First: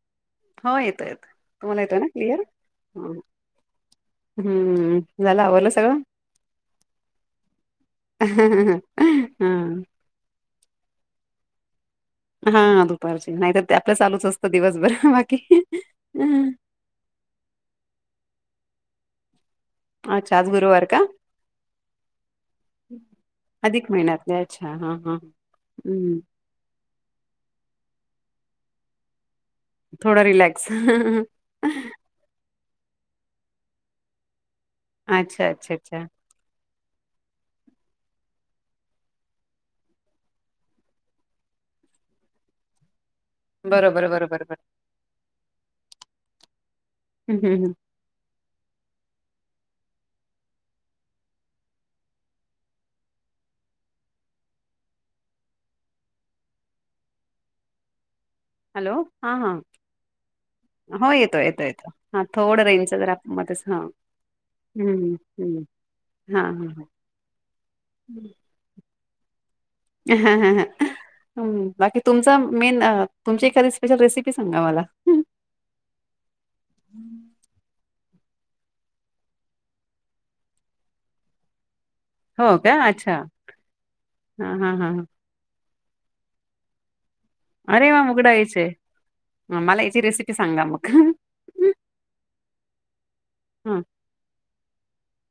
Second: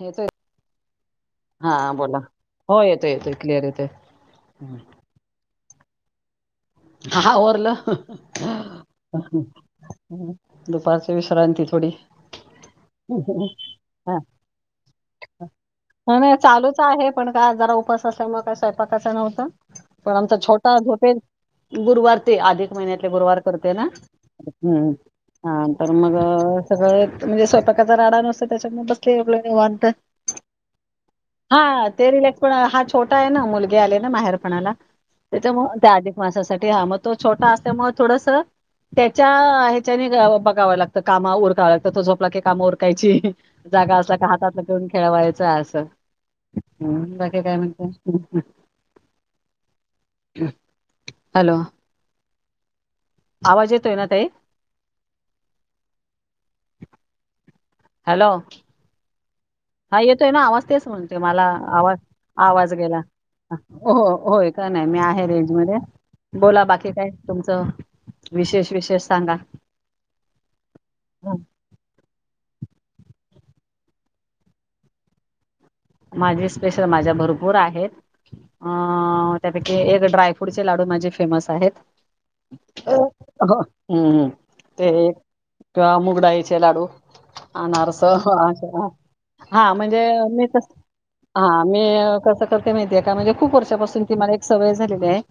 येतोय हो येत तुम्हाला हा बोला येतय हो कआव येतोय येतोय क्लिअर येतोय ह. हा आवरलं. दुपारच्या विश्रांती- थोडी. हा हा दुपारची नाही तर ते आपलं चालूच असतं दिवसभर बाकी ह नाही चालूच आहे, पण काय जरा उपास असल्या मुळं कस? प कसा नव्हता? पण आमचा अच्छा आज छोटा आहे गुरुवार का झोपेल - गुरुवार ते अधिक महिन्यातले गुरुवार करते ना? अधिक महिन्यातले अच्छा हं, हा हा हां तर हम्म मग सगळ म्हणजे स्वतः- डा नसतो त्याच्या [unintelligible] निवांत. थोडं रिलॅक्स हा ते [unintelligible] छोटा आहे ना, मुलगी आली ना माहेरपणाला. अच्छा त्याच्यामुळ अच्छा त्या अच्छा. अधिक हा. मग तो छोटा असल्यामुळे थोडस त्याच्या ह्याच्याने बघाव लागतं काम उरकावं लागत तो झोपला की काम उरकायची. जागा बरोबर असला का बरोबर बर हातातलं करून खेळवायचं असं. हं बाकी काय म्हणत? ह हॅलो. आवाज येतोय ना ताई? हॅलो हॅलो हा हा येतोय ना आवाज तेच हो म्हणते येतो मला येतो येतो आवाज, हा थोडं आवाज रेंजच गेला. जरा मध्येच हा हो होय काय नाही मी हम्म आहे रेंज हम्म मध्ये हा बोला हा बाकी, काय तुमचं विशेष विशेष? सांगा. ह ह बाकी तुमचा मेन- तुमची एखादी स्पेशल रेसिपी सांगा मला. माझी स्पेशल, माझ्या भरपूर आहेत. अ त्यापैकी एक ड्रायफ्रूटचे लाडू माझे फेमस आहेत. हो का? अच्छा. हम्म हां, हां, हां, हां. ते- किंवा मूग डाळीचे लाडू. अरे अनारस वाह! मूग डाळीचे. हां, हा [unintelligible] मला याची म्हणजे रेसिपी मी सांगा कस मग. - हा. मी कसं? कस माहितीये का? म्हणजे खूप हां. वर्षापासून ती मला एक सवय झालेली आहे.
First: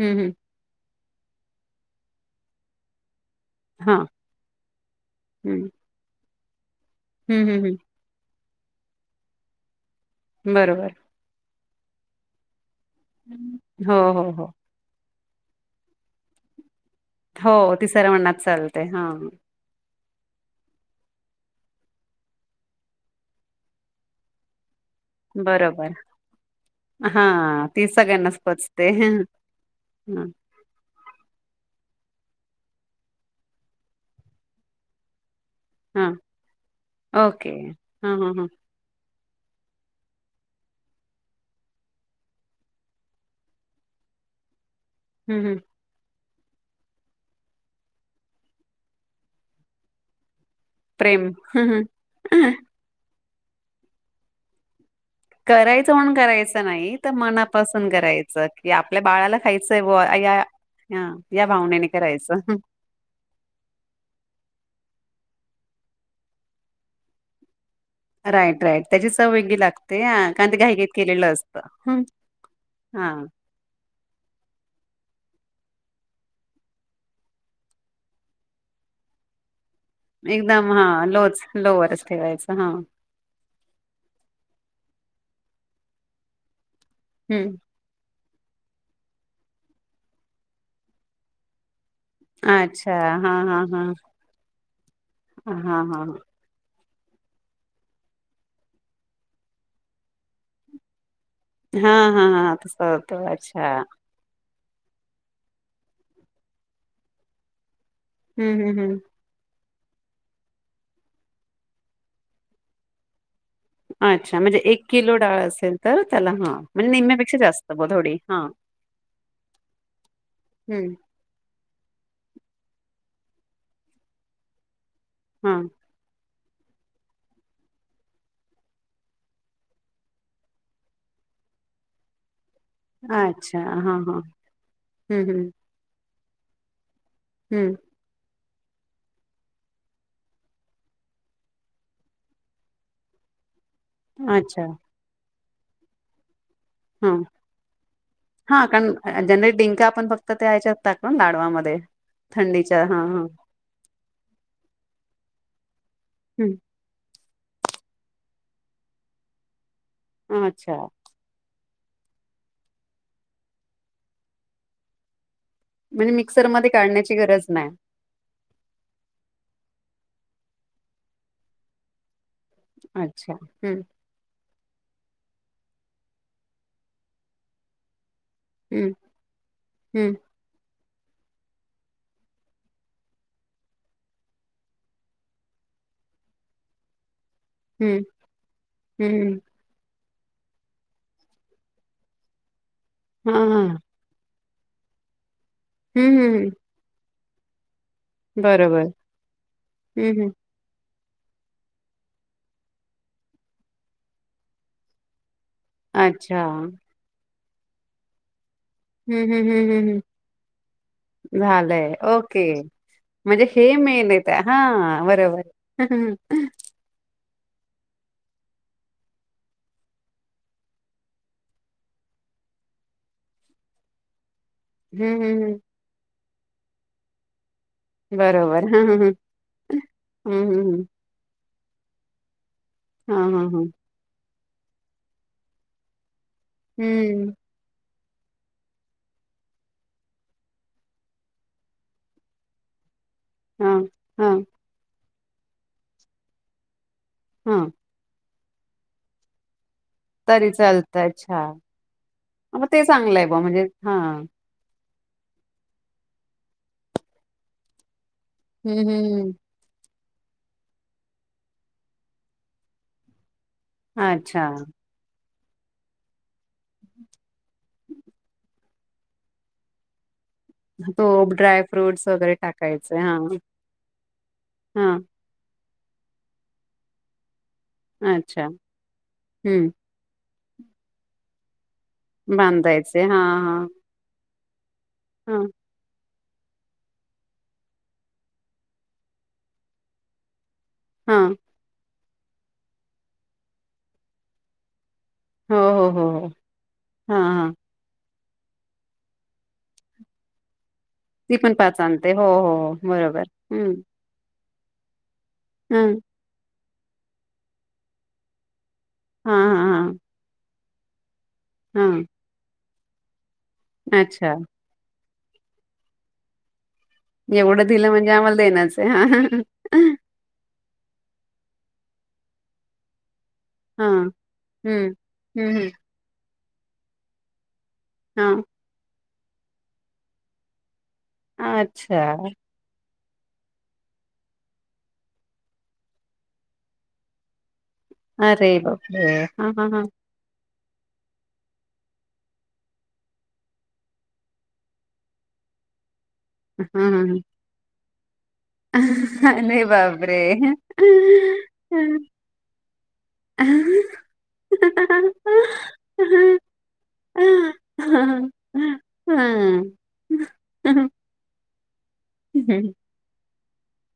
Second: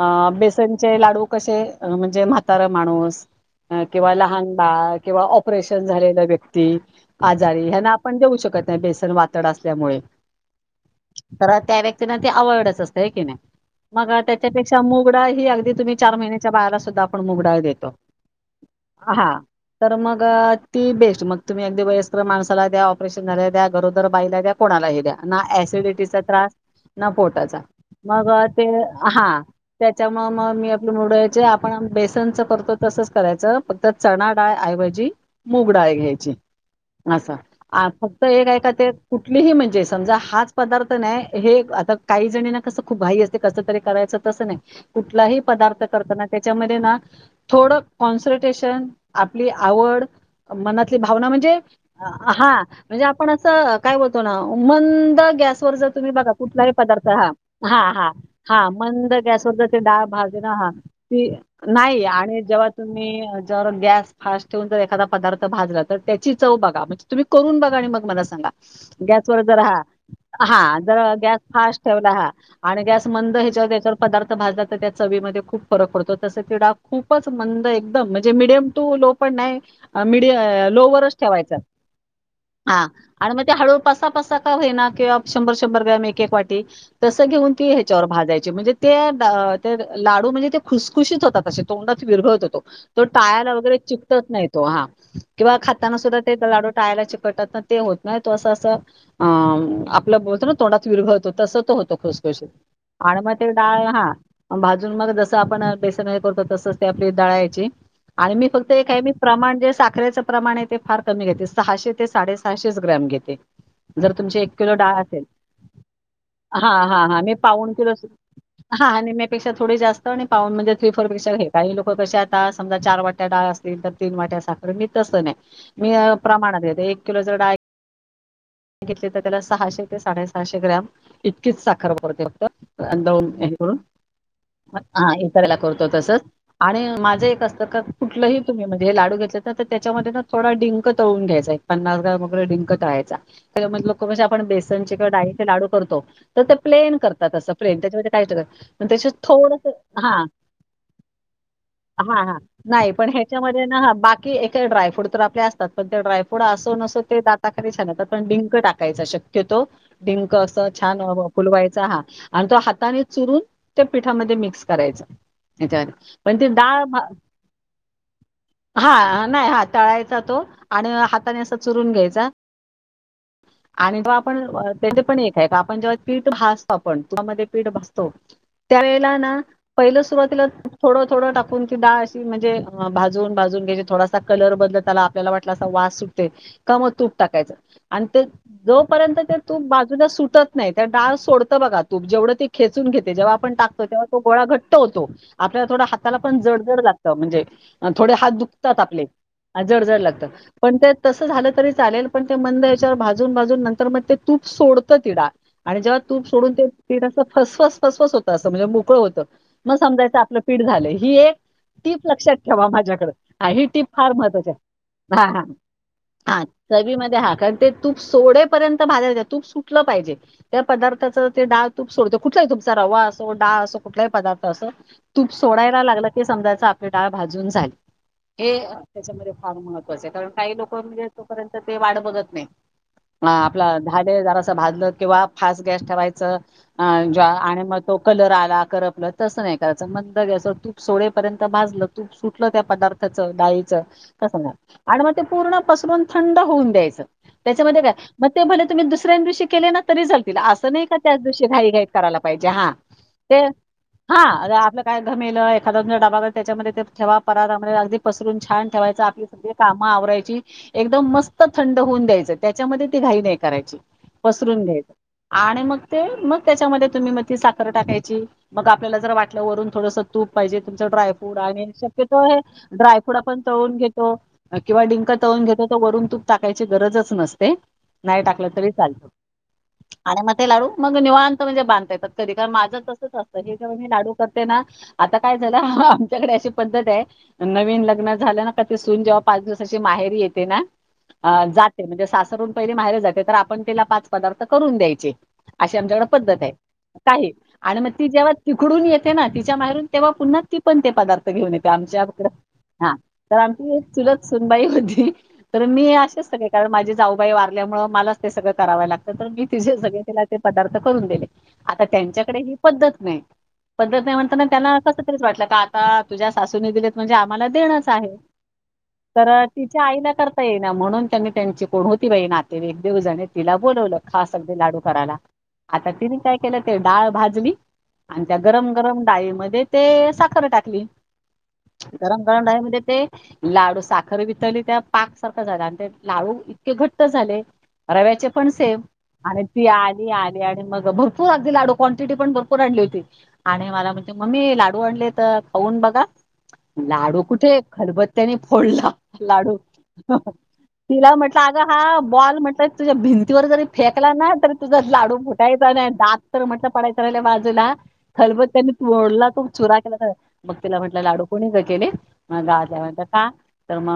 हं, आ हं. बेसनचे लाडू- कसे, म्हणजे म्हातारा माणूस- हां, किंवा लहान बाळ किंवा हं, ऑपरेशन झालेल्या व्यक्ती- ते- हं, हं, आजारी ह्यांना आपण देऊ शकत बेसन वातड असतं- त्यामुळे. बरोबर. तर त्या व्यक्तींना ते आवडच असत होय की नाही हो, मग अ हो, हो. त्याच्यापेक्षा मुग गडाळ ही अगदी तुम्ही चार महिन्याच्या बाळाला सु हो ती सर्व मनात चालतंय हा हो. तर मग ती बेस्ट मग तुम्ही अगदी वयस्कर माणसाला द्या, ऑपरेशन झाल्याला द्या गरोदर बायला द्या. कोणाला ही. ना बरोबर. ऍसिडिटीचा त्रास, ना पोटाचा, हां, ती मग सगळ्यांनाच ते पचते. हं, हा त्याच्यामुळे हां, मग मी आपलं मूग डाळीचे आपण बेस तंचं करतो तसंच करायचं फक्त चणा डाळ ऐवजी मुगडाळ हां, घ्यायची असं ओके. आ हां, फक्त हां, हां. एक आहे का ते मी ही म्हणजे समजा हाच पदार्थ नाही हे एक, आता काही जणींना कसं खूप घाई असते, कसं तरी करायचं तसं नाही. कुठलाही हं, हं. पदार्थ करताना. त्याच्यामध्ये ना थोडं कॉन्स्ट्रेशन आपली आवड. मनातली प्रेम. भावना म्हणजे हं, हं. हा म्हणजे आ पण असं काय बोलतो ना मन् द गॅसवर जर करायचं तुम्ही म्हणून बघा करायचं कुठलाही नाही पदार्थ तर हा, मनापासून हा हा करायचं हा की आपल्या मंद बाळाला गॅसवर जर खायचंय डाळ बुवा या भाजेना हा ती, या भावनेने नाही करायचं आणि जेव्हा तुम्ही ज गॅस फास ठेवून एखादा पदार्थ भाजला तर त्याची चव बघा म्हणजे तुम्ही करून बघ. आणि मग मला सांगा. राईट राईट त्याची चव गॅसवर जर वेगळी ह लागते हा कारण ते हा घाईघाईत जरा केलेलं गॅस असतं फास्ट हं, ठेवला, हा आणि गॅस हा मंद ह्याच्यावर त्याच्यावर पदार्थ भाजला, तर त्या चवीमध्ये खूप फरक पडतो, तसं ती डाळ खूपच मंद एकदम, म्हणजे मिडियम टू लो पण नाही मिडि एकदम हा लोवरच लोच ठेवायचा लो वरच ठेवायचं हा. आणि मग ते हळू पासा पसा का होईना, किंवा शंभर शंभर ग्राम एक एक वाटी. तसं घेऊन हम्म ती ह्याच्यावर भाजाय म्हणजे ते अ लाडू म्हणजे ते खुसखुशीत होतात अशे तोंडात विरघळतो तो अच्छा तो हा टाळ्याला हा वगैरे हा चिकटत नाहीत. [inaudible] हा किंवा खाताना हा सुद्धा ते लाडू टाळ्याला चिकटतात ना ते होत नाही तो असं असं अ आपलं बोलतो ना तोंडात विरघळतो तसं तो होतो हा हा खुशखुशीत हा तसं आणि होतं मग ते अच्छा डाळ हा भाजून मग जसं आपण बेसन हे करतो तसंच ते आपली दळायची. आणि मी हम्म फक्त हम्म हे हम्म काय मी प्रमाण जे साखरेचंप्रमाण आहे ते फार कमी घेते सहाशे ते साडेसहाशे च ग्रॅम घेते. जर तुमची अच्छा एक म्हणजे किलो डाळ असेल तर त्याला हा म्हणजे हा हा मी निम्म्यापेक्षा पा जास्त बुवा किलोा थोडी हा आणि मपेक्षा थोडी जास्त आणि पा म्हणजे हम्म फोर स्पून स्पूनकाही लोक आता समज चार वाट्या डाळ असतील तर तीन वाट्या साखर मी तस नाही हा मी प्रमानात येते एक किलो जर डाळ घेतले तर त्याला सहाशे ते साडेसहाशे ग्रॅम इतकीच साखर पुरते फक्त दळून हे अच्छा हा करून हा हा हम्म हम्म इतरला करतो तसेच आणि माझ असत हम्म कुठलंही म्हणे हे लाडू घेतले ना तर त्याच्यामध्ये थोडा डिंक तळून घ्यायचा एक पन्नास ग्रॅम डिंक तळायचा मधलं कवच आपण अच्छा बेसन ची कडाई [unintelligible] लाडू करतो तर ते प्लेन हा करतात अस प्लेन त्याच्यामध्ये काही हा त्या कारण जनरली थोडस डिंका आपण फक्त त्या ह्याच्यात टाकतो ना लाडवामध्ये हा थंडीच्या नाही हा पण हा ह्याच्यामध्ये बाकी ए ड्रायफ्रूट तर आपल्या पण ते ड्रायफ्रूट हम्म. असो नसो ते दाता करी छान पण डिंक टाकायचा शक्यतो डिंक असं अच्छा छान फुलवायच ह आणि तो हाताने चुरून त्या पिठामध्ये मिक्स करायचा म्हणजे त्याच्यामध्ये पण त मिक्सरमध्ये डाळ काढण्याची गरज नाही हा नाही हा तळाय आणि हाता अस चुरून घ्यायचा अच्छा हम्म आणि तो आपण तेथ पण एक हे का आपण जेव्हा पीठ भाजतो आपण तुपामध्ये पीठ भाजतो त्या हम्म वेळेला ना पहिलं सुरवातीला थोड थोड टाकून ती डाळ अशी म्हणजे भाजून भाजून घ्यायची थोडासा कलर बदलत आला आपल्याला वाटला असा वास सुटते काम होत टाकायच हम्म आणि ते जोपर्यंत हम्म ते हम्म तूप सुटत नाही डाळ सोडत बघा तूप जेवढ ते खेचून घेते जेव्हा हा आपण हा टाकतो तेव्हा गोळा घट होतो आपल्या थोड हाताला हम्म पण हम्म जडजड लागत म्हणजे थोडे हात दुखतात बरोबर आपले जड जड हम्म लागतात हम्म पण ते तस झाल तरी चालेल पण ते मंद आचेवर भाजून भाजून नंतर मग ते तूप सोडत ती डाळ आणि जेव्हा तूप अच्छा सोडून ते हम्म पीठ अस फस फस फस फस होतं अस म्हणजे मोकळं होतं हम्म हम्म मग हम्म हम्म समजायचा आपलं पीठ झालय ही एक झालंय टीप लक्षात ओके ठेवा माझ्याकड म्हणजे ही हे टीप मेन फार येत महत्वाची हा आहे बरोबर हा हम्म हा. हा चवी मध्ये हा कारण ते तूप सोडेपर्यंत भाजायचा तूप सुटलं पाहिजे त्या पदार्थाचा ते डाळ तूप सोडतो कुठलाही तुमचा रवा असो डाळ असो कुठलाही पदार्थ असो हम्म तूप हम्म. सोडायला लागलं ते समजायचा आपली टाळ भाजून झाली. हे बरोबर हा हा हा त्याच्यामध्ये फार महत्त्वाच आहे कारण हम्म काही लोकं हम्म म्हणजे पर्यंत ते वाट बघत नाहीत. हा आपला झालय जरासा चा भाजलत किंवा फास्ट गॅस ठेवायचा अ ज्वा हम्म आणि मग तो कलर आला करपलं तसं नाही करायच मंद गॅस वर तूप सोळेपर्यंत भाजललं तूप सुटलं त्या पदार थाचा हा डाळीचा हा तसं नाही आणि म ते पूर्ण पसरून थंड होऊन द्यायचा हा त्याच्यामध्ये काय म ते भले तुम्ही दुसऱ्यान दिवशी केले ना तरी चालतील असं नाही की चालतं त्याच अच्छा दिवशी घाई-घाई करायला पाहिजे मग हा ते चांगलं आहे बा ते म्हणजे हा अरे आपला काय घमेला एखाद्या डाबा त्याच्यामध्ये ते ठेवा पराता मध्ये अगदी पसरून छान हम्म ठेवायचा आपली हम्म. सगळी काम म आवरायची एकदम मस्त थंड होऊन द्यायच त्याच्यामध्ये ती घाई नाही करायची अच्छा पसरून घ्यायचा आणि मग ते मग त्याच्यामध्ये तुम्ही म ती साखर टाकायची मग आपल्याला जर वाटल्या वरून थोडंसं तूप पाहिजे तुमचं तो ड्रायफ्रूट ड्राय आणि शक्य फ्रूट्स तो वगैरे हे टाकायचे ड्रायफ्रूट हा आपण तळून घेतो किंवा हा डिंक तळून घेतो. वरून तूप टाकायची गरजच नसते. नाही अच्छा. टाकलं तरी चालत हम्म आणि मग ते लाडू मग निवांत म्हणजे बांध देतात कधी काय माझं बांधायचे हा तसचं असतं हेच्यावर हा मी लाडू तर ते ना आता काय हा झाला? त्याच्याकडे अशी पद्धत आहे नवीन लग्न झालं ना का ते सून जेव्हा पाच दिवसशी माहेरी येत ते ना हा अ जाते म्हणजे असे सासरून पहिले माहेर जाते तर आपण त्याला पाच पदार्थ करून द्यायचे. हो अशी हो आमच्याकड हो हो पद्धत आहे, का हा हे हा. आणि मग ती जेव्हा. तिकडून येते ना तिच्या बाहेरून तेव्हा पुन्हा. पण ते पदार्थ ती घेऊन पण येते पाच आमच्या आणते हो हो हो. हा बरोबर तर हम्म आमची चुल. सुनबाई होती. तर मी हम्म असेच सग. कारण माझी जाऊबाई वारल्यामुळे मलाच ते सगळं. कराव लागत तर हा मी तिचे हा हा. सगळे ते लाड. पदार्थ करून देले. आता हा त्यांच्याकडे हे. पद्धत नाही. पद्धत नाही अच्छा म्हणताना त्यांना कस. खरच वाटलं का आता तुझ्या सासूूनि दिलेत. म्हणजे आम्हाला एवढं देणंच दिलं म्हणजे आहे. आम्हाला देणच तर आहे. तिच्या [inaudible] आईला करता म्हणून त्यांनी त्यांची कोण होती बाई नाते वेईक देव जाणे. तिला हा बोलवलं हम्म खास अगदी लाडू करायला हम्म हम्म आता तिने काय. केलं ते डाळ भाजली. आणि त्या गरम-गरम. डाळीमध्ये ते साखर टाकली. हा. अच्छा गरम-गरम डाळी मध्ये ते. लाडू साखर वितली त्यात. पाकसारखा झाला आणि ते लाडू इतके घट्ट झाले. रव्याचे पण अरे सेव बापरे आणि हा ती हा हा आली-आली. मग भरपूर अगदी लाडू क्वांटिटी पण भरपूर आणली होती. आणि मला म्हणजे मम्मी लाडू आणले तर खाऊन बघा. हा हा. लाडू कुठे खलबत. त्यानी फोडला लाडू. अरे बापरे! तिला म्हटलं अग हा बॉल म्हटलंय तुझ्या भिंतीवर जरी फेकला ना, तरी तुझा लाडू फुटायचा नाही दात तर म्हटलं पडायचं राहिल्या बाजूला खलबत त्यांनी तोडला तूप चुरा केला तर मग तिला म्हटलं लाडू. कोणी ज केली. [unintelligible] मा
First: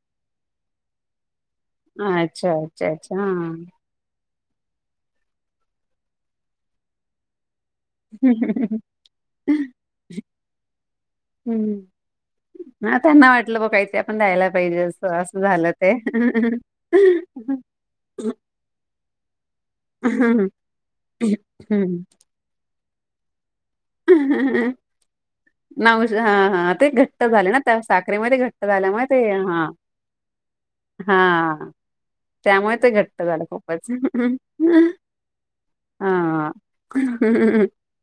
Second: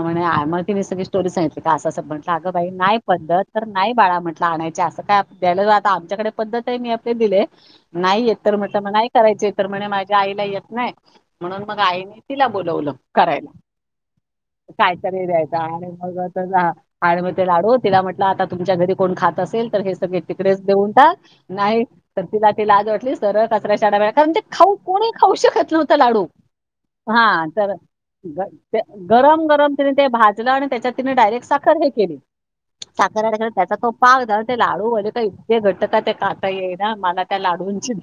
म्ह आमच. ते मि सगळी स्टोरी सांगी. तिथ असं अस म्हटलं अं अच्छा, बाई अच्छा, नाही अच्छा. पद्धत तर हां. नाही बाळा म्हण. आणायचे असं काय द्यालं आता आमच्याकडे पद्धत आहे मी आपले दिले. नाही य तर म्हट मग नाही करायच तर म्हणे माझ्या आईला येत नाही म्हणून मग हं. आईने तिला बोलवलं हां, त्यांना करायला, वाटलं बुवा काहीतरी आपण द्यायला पाहिजे असं, कायतरी असं द्यायचं. झालं आणि ते. मग आणि मग ते लाडू तिला म्हटलं, आता तुमच्या घरी कोण खात असेल, तर हे सगळे तिकडेच देऊन टाक नाही, हं. तर तिला ते लाज वाट सर [unintelligible] चडे [unintelligible] कारण खाऊ कोणी खाऊ शकत नव्हत नाऊ लाडू हां, हां. ते हा घट्ट झाले ना त्या साखरेमध्ये घट्ट झाल्यामुळे ते गरम हां, गरम तेन ते त्याच्यात तिने डायरेक्ट हां. साखर हे केली, त्यामुळे ते घट्ट झालं साखर त्याचा खूपच तो पाक झाला ते लाडूले का इतके घट का ते खाता हा. येईना मला त्या लाडूंची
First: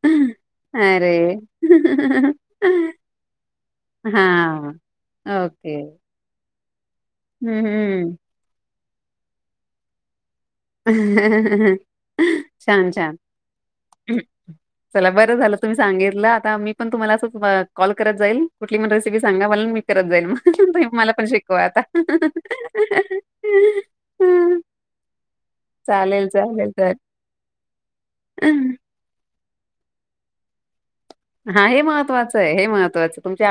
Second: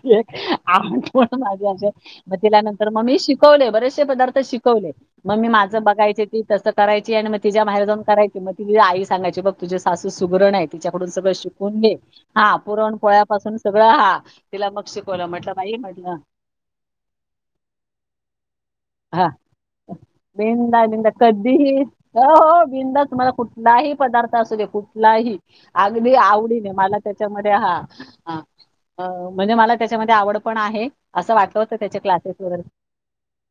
अरे पण [unintelligible] माझेे मग तल्यानंतर मग मी शिक शिकवले बरेचसे पदार्थ हा. शिकवले, मग मी ओके माझं बघायचे ते तस राय [unintelligible] ग त हम्म बाहेर कय मग त [unintelligible] सांगायची बघ, तुझ्या सासु सु छान, हा छान. पुरणपोळ्यापासून सगळं हा तिला मग चला शिकवलं बरं म्हटलं झालं, तुम्ही बाई म्हटलं सांगितलं आता मी पण तुम्हाला अस कॉल करत जाईल, कुठ हा, बेंदा तुम्ही मला बिंदास, पण शिकवा कधीही आता. हो, हो, बिंदास तुम्हाला कुठलाही पदार्थ असू दे, कुठलाही- अगदी चालेल आवडीने, चालेल चालेल. मला त्याच्यामध्ये हा - म्हणजे मला त्याच्यामध्ये आवड पण आहे. असं हा, हे महत्वाचं आहे, हे महत्वाचं आहे, तुमच्या-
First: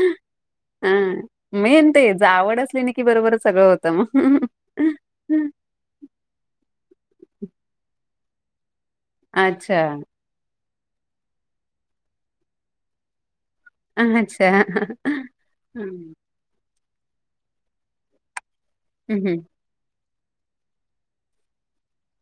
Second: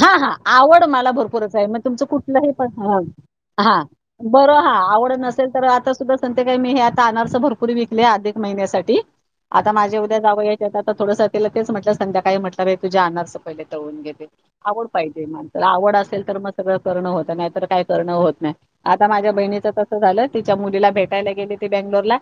हा, हा, आवड हा मला भरपूरच आहे, मग मेन तुमच तेच कुठलंही आवड पण असली ना की बरोबर सगळं हा, होतं मग. बर हा, आवड नसेल तर आता सुद्धा सांगते काय मी हे अनारसे भरपूर विकले, अधिक महिन्यासाठी- आता अच्छा माझे उद्या जावंय आता थोडं तेलाच म्हटलं संध्याकाळी म्हट- तर तूझा आनारस पाहीले तळून घेते, अच्छा आवड पाहिजे, माणसाला आवड हम्म असेल तर मग सगळं करणं होत नाही तर, काय करणं होत नाही. आता माझ्या हम्म. बहिणीच तस अस झालं, तिच्या मुलीला भेटायला गेली ती बेंगलोरला.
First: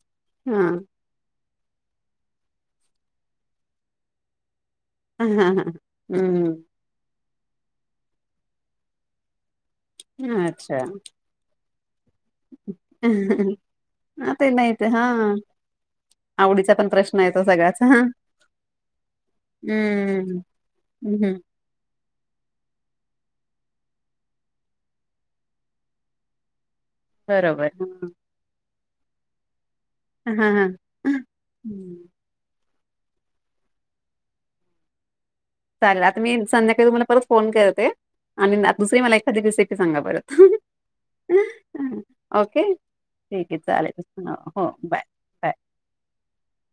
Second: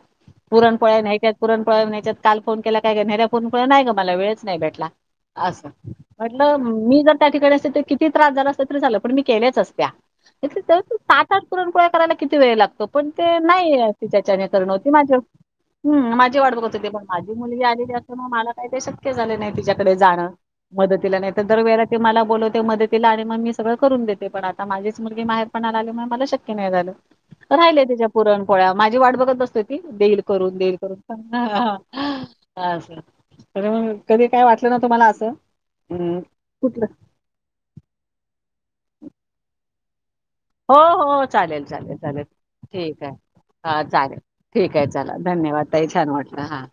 हा पुरण पोळ्या नाही कां पुरण पोळ्या ना च्यात काल फोन केलाय काय ग [unintelligible] पुरण पोळ्या नाही ग मला वेळच नाही भेटला. हा हा असं, हम्म म्हटलं मी जर त्या ठिकाणी असते, त किती त्रास झाला असता, तरी झालं पण मी केल्याच अस हम्म अच्छा. पुरण पोळ्या करायला कि किती वेळ लागतो, पण ते हा नाही तिच्याच्याने ते करण नाही होत. ते ती हा माझी हम्म माझी वाट आवडीचा बघत होती, पण प्रश्न आहे माझी तो मुलगी सगळाच हा आलेली असते, मला काही का शक्य झालं नाही तिच्याकडे जाणं. हम्म मदतीला नाही, हम्म. तर दरवेळे ला ती मला बोलवते मदतीला आणि मगं मी सगळं करून देते, पण आता माझीच मुलगी माहेरपणाला आल्यामुळे मला शक्य नाही झालं. बरोबर राहिल तिच्या हा पुरणपोळ्या माझी वाट बघत बसते. की देईल हा करून हा. देईल करून पण हं. हम्म. अस [unintelligible] मग कधी काय वाटलं ना तुम्हाला असं त. चालेल आता मी संध्याकाळी तुम्हाला परत फोन करते. आणि ना दुसरी मला एखादी रेसपी सांगा बर. हो हो चालेल चालेल चालेल ओके ठीक आहे हा चालेल हो ठीक आहे बाय चाला बाय धन्यवाद ताई छान वाटलं हां.